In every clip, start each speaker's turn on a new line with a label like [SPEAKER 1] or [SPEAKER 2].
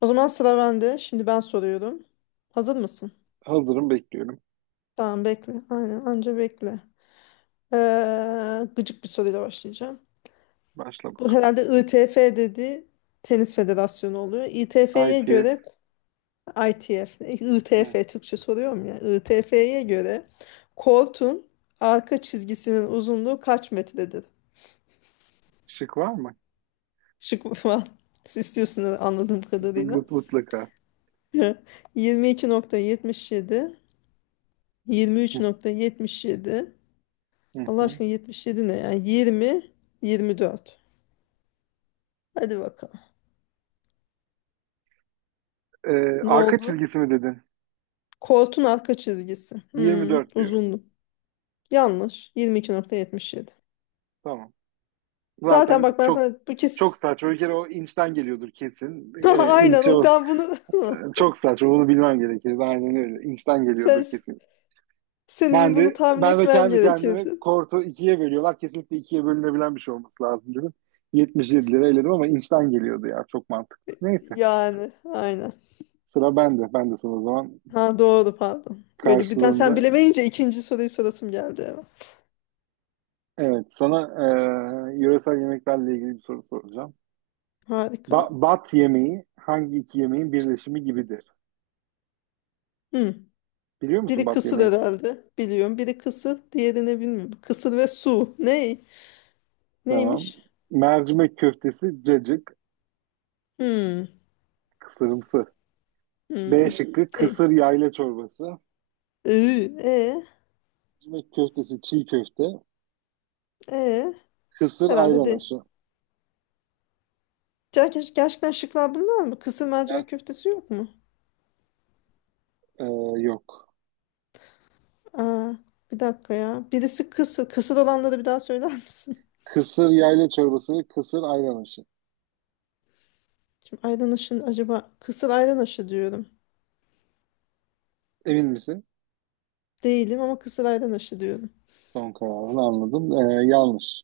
[SPEAKER 1] O zaman sıra bende. Şimdi ben soruyorum. Hazır mısın?
[SPEAKER 2] Hazırım bekliyorum.
[SPEAKER 1] Tamam, bekle. Aynen, anca bekle. Gıcık bir soruyla başlayacağım.
[SPEAKER 2] Başla
[SPEAKER 1] Bu
[SPEAKER 2] bak.
[SPEAKER 1] herhalde ITF dediği tenis federasyonu oluyor. ITF'ye
[SPEAKER 2] ITF.
[SPEAKER 1] göre ITF,
[SPEAKER 2] Hı.
[SPEAKER 1] ITF Türkçe soruyorum ya. ITF'ye göre kortun arka çizgisinin uzunluğu kaç metredir?
[SPEAKER 2] Şık var mı?
[SPEAKER 1] Şık var. Siz istiyorsunuz anladığım kadarıyla.
[SPEAKER 2] Mutlaka.
[SPEAKER 1] 22.77,
[SPEAKER 2] Hı,
[SPEAKER 1] 23.77.
[SPEAKER 2] hı,
[SPEAKER 1] Allah
[SPEAKER 2] hı.
[SPEAKER 1] aşkına, 77 ne yani? 20, 24. Hadi bakalım. Ne
[SPEAKER 2] Arka
[SPEAKER 1] oldu?
[SPEAKER 2] çizgisi mi dedin?
[SPEAKER 1] Koltuğun arka çizgisi. Hmm,
[SPEAKER 2] 24 diyorum.
[SPEAKER 1] uzundu. Yanlış. 22.77.
[SPEAKER 2] Tamam.
[SPEAKER 1] Zaten
[SPEAKER 2] Zaten
[SPEAKER 1] bak, ben
[SPEAKER 2] çok
[SPEAKER 1] sana bu
[SPEAKER 2] çok
[SPEAKER 1] kes
[SPEAKER 2] saçma. Bir kere o inçten geliyordur kesin.
[SPEAKER 1] aynen
[SPEAKER 2] İnç
[SPEAKER 1] o,
[SPEAKER 2] o.
[SPEAKER 1] ben bunu
[SPEAKER 2] Çok saçma. Bunu bilmem gerekir. Aynen öyle. İnçten geliyordur
[SPEAKER 1] sen
[SPEAKER 2] kesin.
[SPEAKER 1] senin
[SPEAKER 2] Ben
[SPEAKER 1] bunu
[SPEAKER 2] de
[SPEAKER 1] tahmin
[SPEAKER 2] ben de
[SPEAKER 1] etmen
[SPEAKER 2] kendi kendime
[SPEAKER 1] gerekirdi.
[SPEAKER 2] kortu ikiye bölüyorlar. Kesinlikle ikiye bölünebilen bir şey olması lazım dedim. 77 lira eledim ama inçten geliyordu ya. Çok mantıklı. Neyse.
[SPEAKER 1] Yani aynen.
[SPEAKER 2] Sıra bende. Ben de sana o zaman
[SPEAKER 1] Ha, doğru, pardon. Böyle birden sen
[SPEAKER 2] karşılığında.
[SPEAKER 1] bilemeyince ikinci soruyu sorasım geldi eve.
[SPEAKER 2] Evet, sana yöresel yemeklerle ilgili bir soru soracağım.
[SPEAKER 1] Harika.
[SPEAKER 2] Bat yemeği hangi iki yemeğin birleşimi gibidir?
[SPEAKER 1] Hmm.
[SPEAKER 2] Biliyor musun
[SPEAKER 1] Biri
[SPEAKER 2] bat
[SPEAKER 1] kısır
[SPEAKER 2] yemeği?
[SPEAKER 1] herhalde. Biliyorum. Biri kısır, diğerini bilmiyorum. Kısır ve su. Ne?
[SPEAKER 2] Tamam.
[SPEAKER 1] Neymiş?
[SPEAKER 2] Mercimek köftesi, cacık,
[SPEAKER 1] Hmm.
[SPEAKER 2] kısırımsı. B
[SPEAKER 1] Hmm.
[SPEAKER 2] şıkkı
[SPEAKER 1] De.
[SPEAKER 2] kısır yayla çorbası.
[SPEAKER 1] E.
[SPEAKER 2] Mercimek köftesi, çiğ köfte.
[SPEAKER 1] E.
[SPEAKER 2] Kısır
[SPEAKER 1] Herhalde
[SPEAKER 2] ayran
[SPEAKER 1] de.
[SPEAKER 2] aşı.
[SPEAKER 1] Ya Gerçekten şıklar bunlar mı? Kısır
[SPEAKER 2] Ger-
[SPEAKER 1] mercimek köftesi yok mu?
[SPEAKER 2] E, Yok.
[SPEAKER 1] Aa, bir dakika ya. Birisi kısır. Kısır olanları bir daha söyler misin?
[SPEAKER 2] Kısır yayla çorbası ve kısır ayran aşı.
[SPEAKER 1] Şimdi ayran aşı acaba, kısır ayran aşı diyorum.
[SPEAKER 2] Emin misin?
[SPEAKER 1] Değilim ama kısır ayran aşı diyorum.
[SPEAKER 2] Son kararını anladım. Yanlış.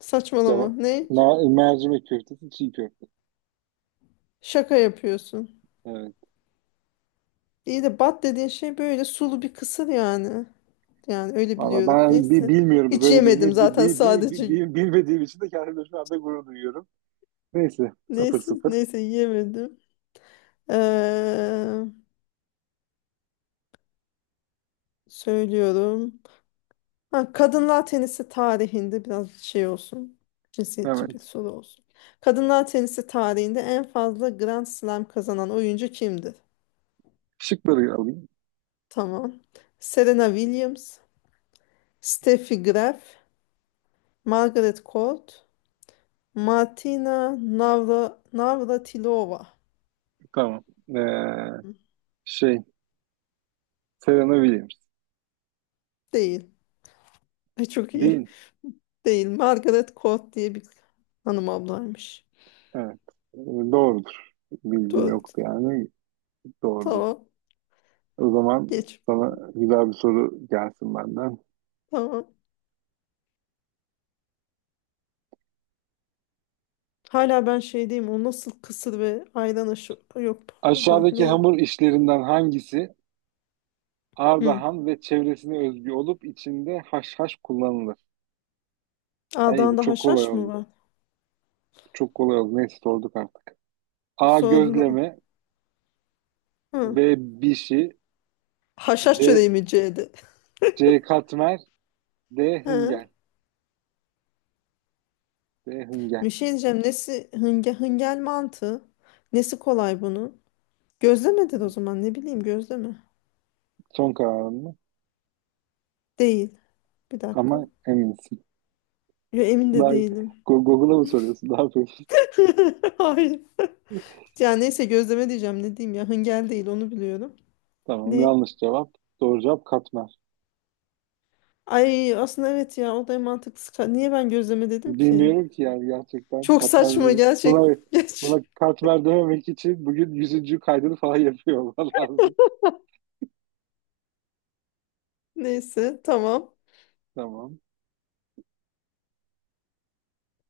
[SPEAKER 1] Saçmalama.
[SPEAKER 2] Cevap.
[SPEAKER 1] Ne?
[SPEAKER 2] Mercimek köftesi, çiğ köfte.
[SPEAKER 1] Şaka yapıyorsun.
[SPEAKER 2] Evet.
[SPEAKER 1] İyi de bat dediğin şey böyle sulu bir kısır yani. Yani öyle
[SPEAKER 2] Valla
[SPEAKER 1] biliyorum.
[SPEAKER 2] ben
[SPEAKER 1] Neyse.
[SPEAKER 2] bilmiyorum
[SPEAKER 1] Hiç
[SPEAKER 2] böyle bir
[SPEAKER 1] yemedim
[SPEAKER 2] yemeği.
[SPEAKER 1] zaten sadece.
[SPEAKER 2] Bilmediğim için de kendimle şu anda gurur duyuyorum. Neyse. Sıfır
[SPEAKER 1] Neyse,
[SPEAKER 2] sıfır.
[SPEAKER 1] neyse yiyemedim. Ee, söylüyorum. Ha, kadınlar tenisi tarihinde biraz şey olsun. Cinsiyetçi
[SPEAKER 2] Evet.
[SPEAKER 1] bir soru olsun. Kadınlar tenisi tarihinde en fazla Grand Slam kazanan oyuncu kimdir?
[SPEAKER 2] Şıkları alayım.
[SPEAKER 1] Tamam. Serena Williams, Steffi Graf, Margaret Court, Martina Navratilova.
[SPEAKER 2] Tamam. Ee,
[SPEAKER 1] Hı.
[SPEAKER 2] şey. Serena Williams.
[SPEAKER 1] Değil. Çok iyi.
[SPEAKER 2] Değil.
[SPEAKER 1] Değil. Margaret Court diye bir hanım ablaymış.
[SPEAKER 2] Evet. Ee, Doğrudur. Bilgim
[SPEAKER 1] Doğru.
[SPEAKER 2] yoktu yani. Doğrudur.
[SPEAKER 1] Tamam.
[SPEAKER 2] O zaman
[SPEAKER 1] Geç.
[SPEAKER 2] sana güzel bir soru gelsin benden.
[SPEAKER 1] Tamam. Hala ben şeydeyim. O nasıl kısır ve ayran aşı... Yok, pardon.
[SPEAKER 2] Aşağıdaki
[SPEAKER 1] Neydi?
[SPEAKER 2] hamur işlerinden hangisi
[SPEAKER 1] Hı.
[SPEAKER 2] Ardahan ve çevresine özgü olup içinde haşhaş kullanılır? Ay bu
[SPEAKER 1] A'dan da
[SPEAKER 2] çok kolay
[SPEAKER 1] haşhaş mı
[SPEAKER 2] oldu.
[SPEAKER 1] var?
[SPEAKER 2] Çok kolay oldu. Neyse sorduk artık. A.
[SPEAKER 1] Sordun ha.
[SPEAKER 2] Gözleme. B.
[SPEAKER 1] Hı.
[SPEAKER 2] Bişi.
[SPEAKER 1] Haşhaş
[SPEAKER 2] C.
[SPEAKER 1] çöreği mi C'di?
[SPEAKER 2] C. Katmer. D.
[SPEAKER 1] Hı.
[SPEAKER 2] Hıngel. D. Hıngel.
[SPEAKER 1] Bir şey diyeceğim. Nesi hıngel mantı? Nesi kolay bunun? Gözlemedir o zaman. Ne bileyim gözleme.
[SPEAKER 2] Son kararın mı?
[SPEAKER 1] Değil. Bir dakika.
[SPEAKER 2] Ama eminsin.
[SPEAKER 1] Yo, emin de
[SPEAKER 2] Daha
[SPEAKER 1] değilim.
[SPEAKER 2] Google'a mı soruyorsun? Ne yapıyorsun?
[SPEAKER 1] Hayır. Ya neyse, gözleme diyeceğim. Ne diyeyim ya. Hıngel değil, onu biliyorum.
[SPEAKER 2] Tamam
[SPEAKER 1] Ne?
[SPEAKER 2] yanlış cevap. Doğru cevap katmer.
[SPEAKER 1] Ay, aslında evet ya, o da en mantıklısı. Niye ben gözleme dedim ki?
[SPEAKER 2] Bilmiyorum ki yani gerçekten
[SPEAKER 1] Çok saçma
[SPEAKER 2] katmer.
[SPEAKER 1] gerçek. Geç.
[SPEAKER 2] Buna katmer dememek için bugün yüzüncü kaydını falan yapıyor olman lazım.
[SPEAKER 1] Neyse tamam.
[SPEAKER 2] Tamam.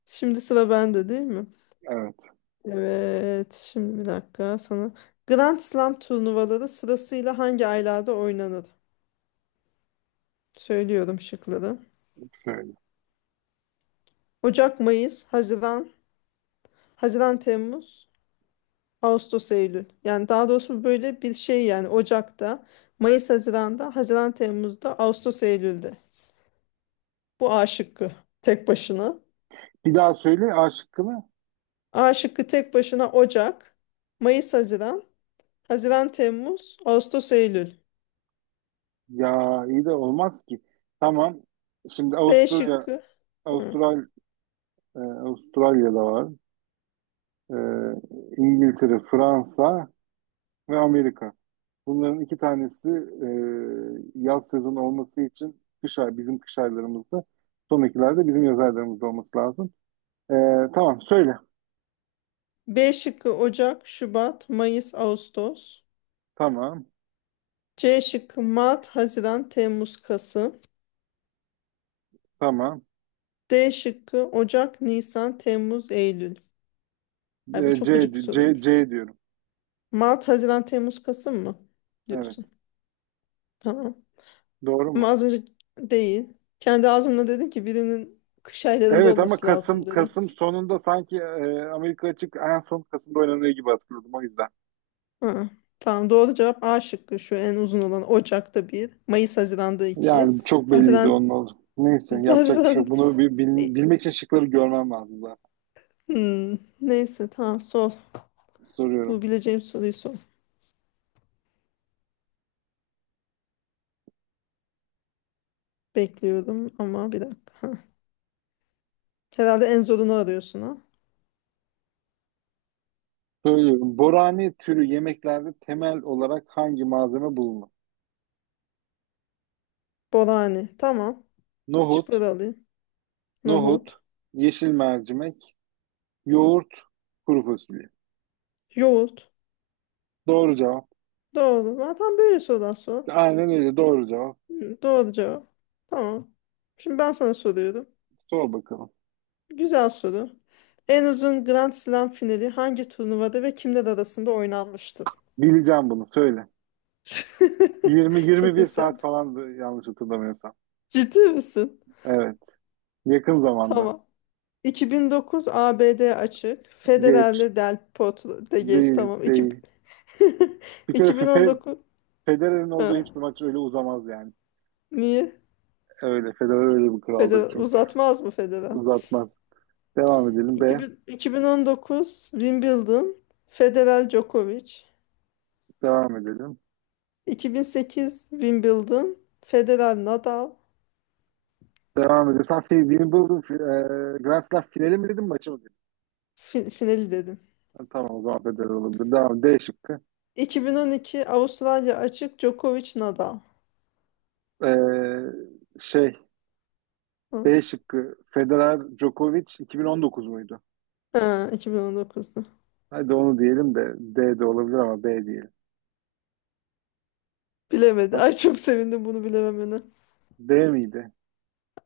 [SPEAKER 1] Şimdi sıra bende değil mi?
[SPEAKER 2] Evet.
[SPEAKER 1] Evet. Şimdi bir dakika sana. Grand Slam turnuvaları sırasıyla hangi aylarda oynanır? Söylüyorum şıkları.
[SPEAKER 2] Şöyle.
[SPEAKER 1] Ocak, Mayıs, Haziran, Haziran, Temmuz, Ağustos, Eylül. Yani daha doğrusu böyle bir şey yani, Ocak'ta, Mayıs, Haziran'da, Haziran, Temmuz'da, Ağustos, Eylül'de. Bu A şıkkı tek başına.
[SPEAKER 2] Bir daha söyle A şıkkını.
[SPEAKER 1] A şıkkı tek başına Ocak, Mayıs, Haziran, Haziran, Temmuz, Ağustos, Eylül.
[SPEAKER 2] Ya iyi de olmaz ki. Tamam. Şimdi
[SPEAKER 1] B şıkkı. Hı.
[SPEAKER 2] Avustralya, Avustralya'da var. Ee, İngiltere, Fransa ve Amerika. Bunların iki tanesi yaz sezonu olması için bizim kış aylarımızda. Son ikiler de bizim yaz aylarımızda olması lazım. Ee, tamam söyle.
[SPEAKER 1] B şıkkı Ocak, Şubat, Mayıs, Ağustos.
[SPEAKER 2] Tamam.
[SPEAKER 1] C şıkkı Mart, Haziran, Temmuz, Kasım.
[SPEAKER 2] Tamam.
[SPEAKER 1] D şıkkı Ocak, Nisan, Temmuz, Eylül. Ay, bu çok gıcık bir soruymuş.
[SPEAKER 2] C diyorum.
[SPEAKER 1] Mart, Haziran, Temmuz, Kasım mı
[SPEAKER 2] Evet.
[SPEAKER 1] diyorsun? Tamam.
[SPEAKER 2] Doğru
[SPEAKER 1] Ama
[SPEAKER 2] mu?
[SPEAKER 1] az önce değil. Kendi ağzınla dedin ki, birinin kış aylarında
[SPEAKER 2] Evet ama
[SPEAKER 1] olması lazım,
[SPEAKER 2] Kasım
[SPEAKER 1] dedi.
[SPEAKER 2] Kasım sonunda sanki Amerika açık en son Kasım'da oynanıyor gibi hatırladım o yüzden.
[SPEAKER 1] Ha, tamam, doğru cevap A şıkkı, şu en uzun olan. Ocak'ta bir, Mayıs Haziran'da iki.
[SPEAKER 2] Yani çok belliydi
[SPEAKER 1] Haziran.
[SPEAKER 2] onun oldu. Neyse yapacak bir şey
[SPEAKER 1] Haziran.
[SPEAKER 2] yok. Bunu
[SPEAKER 1] E,
[SPEAKER 2] bilmek için şıkları görmem lazım zaten.
[SPEAKER 1] neyse tamam, sor. Bu
[SPEAKER 2] Soruyorum.
[SPEAKER 1] bileceğim soruyu sor. Bekliyorum ama bir dakika. Ha. Herhalde en zorunu arıyorsun ha.
[SPEAKER 2] Söylüyorum. Borani türü yemeklerde temel olarak hangi malzeme bulunur?
[SPEAKER 1] Borani. Tamam.
[SPEAKER 2] Nohut,
[SPEAKER 1] Şıkları alayım.
[SPEAKER 2] nohut,
[SPEAKER 1] Nohut.
[SPEAKER 2] yeşil mercimek, yoğurt, kuru fasulye.
[SPEAKER 1] Yoğurt.
[SPEAKER 2] Doğru cevap.
[SPEAKER 1] Doğru. Zaten böyle sorular sor.
[SPEAKER 2] Aynen öyle doğru cevap.
[SPEAKER 1] Hı, doğru cevap. Tamam. Şimdi ben sana soruyorum.
[SPEAKER 2] Sor bakalım.
[SPEAKER 1] Güzel soru. En uzun Grand Slam finali hangi turnuvada ve kimler arasında oynanmıştır?
[SPEAKER 2] Bileceğim bunu söyle.
[SPEAKER 1] Çok
[SPEAKER 2] 20-21
[SPEAKER 1] hırsyan.
[SPEAKER 2] saat falandı yanlış hatırlamıyorsam.
[SPEAKER 1] Ciddi misin?
[SPEAKER 2] Evet. Yakın zamanda.
[SPEAKER 1] Tamam. 2009 ABD açık.
[SPEAKER 2] Geç.
[SPEAKER 1] Federer'le Del Potro, de geç
[SPEAKER 2] Değil,
[SPEAKER 1] tamam.
[SPEAKER 2] değil. Bir kere fe-
[SPEAKER 1] 2019.
[SPEAKER 2] Federer'in olduğu
[SPEAKER 1] Ha,
[SPEAKER 2] hiçbir maç öyle uzamaz yani.
[SPEAKER 1] niye?
[SPEAKER 2] Öyle. Federer öyle bir kraldır
[SPEAKER 1] Federer
[SPEAKER 2] çünkü
[SPEAKER 1] uzatmaz mı Federer?
[SPEAKER 2] uzatmaz. Devam edelim
[SPEAKER 1] İki
[SPEAKER 2] be.
[SPEAKER 1] bin 2019 Wimbledon Federer Djokovic.
[SPEAKER 2] Devam edelim.
[SPEAKER 1] 2008 Wimbledon Federer Nadal.
[SPEAKER 2] Devam edelim. Sen fi- Wimbledon fi- e, Grand Slam finali mi dedin maçı mı dedin?
[SPEAKER 1] Finali dedim.
[SPEAKER 2] Ha, tamam o zaman Federer olabilir. Devam. D şıkkı.
[SPEAKER 1] 2012 Avustralya Açık Djokovic Nadal.
[SPEAKER 2] E, şey
[SPEAKER 1] Hı.
[SPEAKER 2] B şıkkı Federer Djokovic 2019 muydu?
[SPEAKER 1] Ha, 2019'da.
[SPEAKER 2] Hadi onu diyelim de D de olabilir ama B diyelim.
[SPEAKER 1] Bilemedi.
[SPEAKER 2] Ha,
[SPEAKER 1] Ay, çok sevindim bunu bilememene.
[SPEAKER 2] D miydi?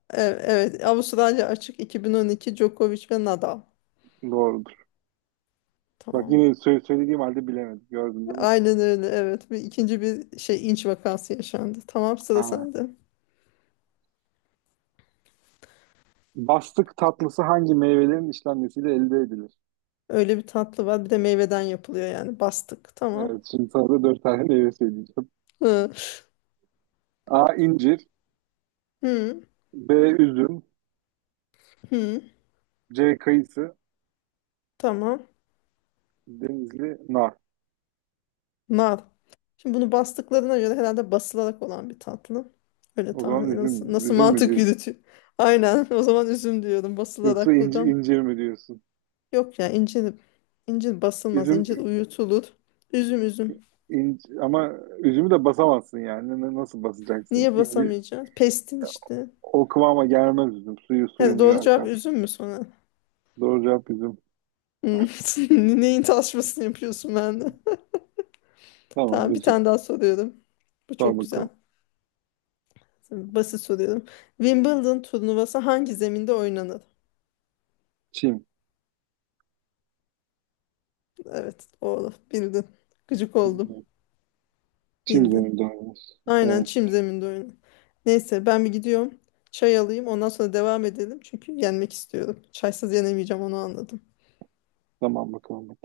[SPEAKER 1] Evet, evet. Avustralya Açık 2012 Djokovic ve Nadal.
[SPEAKER 2] Doğrudur. Bak
[SPEAKER 1] Tamam.
[SPEAKER 2] yine söylediğim halde bilemedim. Gördün değil mi?
[SPEAKER 1] Aynen öyle. Evet. Bir ikinci bir şey inç vakası yaşandı. Tamam, sıra
[SPEAKER 2] Aa.
[SPEAKER 1] sende.
[SPEAKER 2] Bastık tatlısı hangi meyvelerin işlenmesiyle elde edilir?
[SPEAKER 1] Öyle bir tatlı var. Bir de meyveden yapılıyor yani. Bastık. Tamam.
[SPEAKER 2] Evet, şimdi sana da dört tane meyve söyleyeceğim.
[SPEAKER 1] Hı.
[SPEAKER 2] A. incir,
[SPEAKER 1] Hı.
[SPEAKER 2] B. Üzüm.
[SPEAKER 1] Hı.
[SPEAKER 2] C. Kayısı.
[SPEAKER 1] Tamam.
[SPEAKER 2] Denizli nar.
[SPEAKER 1] Nar. Şimdi bunu bastıklarına göre herhalde basılarak olan bir tatlı. Öyle
[SPEAKER 2] O
[SPEAKER 1] tahmin
[SPEAKER 2] zaman
[SPEAKER 1] ediyorum. Nasıl, nasıl
[SPEAKER 2] üzüm mü
[SPEAKER 1] mantık
[SPEAKER 2] diyorsun?
[SPEAKER 1] yürütüyor? Aynen. O zaman üzüm diyorum.
[SPEAKER 2] Yoksa
[SPEAKER 1] Basılarak buradan.
[SPEAKER 2] incir mi diyorsun?
[SPEAKER 1] Yok ya, incir basılmaz. İncir
[SPEAKER 2] Üzüm,
[SPEAKER 1] uyutulur. Üzüm üzüm.
[SPEAKER 2] ama üzümü de basamazsın yani. Nasıl basacaksın?
[SPEAKER 1] Niye
[SPEAKER 2] İnci,
[SPEAKER 1] basamayacağız? Pestin işte.
[SPEAKER 2] o kıvama gelmez üzüm. Suyu
[SPEAKER 1] He,
[SPEAKER 2] muyu
[SPEAKER 1] doğru cevap
[SPEAKER 2] akar.
[SPEAKER 1] üzüm mü sonra?
[SPEAKER 2] Doğru cevap üzüm.
[SPEAKER 1] Hmm. Neyin tartışmasını yapıyorsun ben de?
[SPEAKER 2] Tamam
[SPEAKER 1] Tamam, bir
[SPEAKER 2] üzüm.
[SPEAKER 1] tane daha soruyorum. Bu
[SPEAKER 2] Sor
[SPEAKER 1] çok
[SPEAKER 2] bakalım.
[SPEAKER 1] güzel. Basit soruyorum. Wimbledon turnuvası hangi zeminde oynanır?
[SPEAKER 2] Çim.
[SPEAKER 1] Evet, doğru bildin. Gıcık oldum.
[SPEAKER 2] Çim
[SPEAKER 1] Bildin.
[SPEAKER 2] zeminde oynuyoruz.
[SPEAKER 1] Aynen
[SPEAKER 2] Evet.
[SPEAKER 1] çim zeminde oyunu. Neyse, ben bir gidiyorum. Çay alayım ondan sonra devam edelim. Çünkü yenmek istiyorum. Çaysız yenemeyeceğim, onu anladım.
[SPEAKER 2] Tamam bakalım.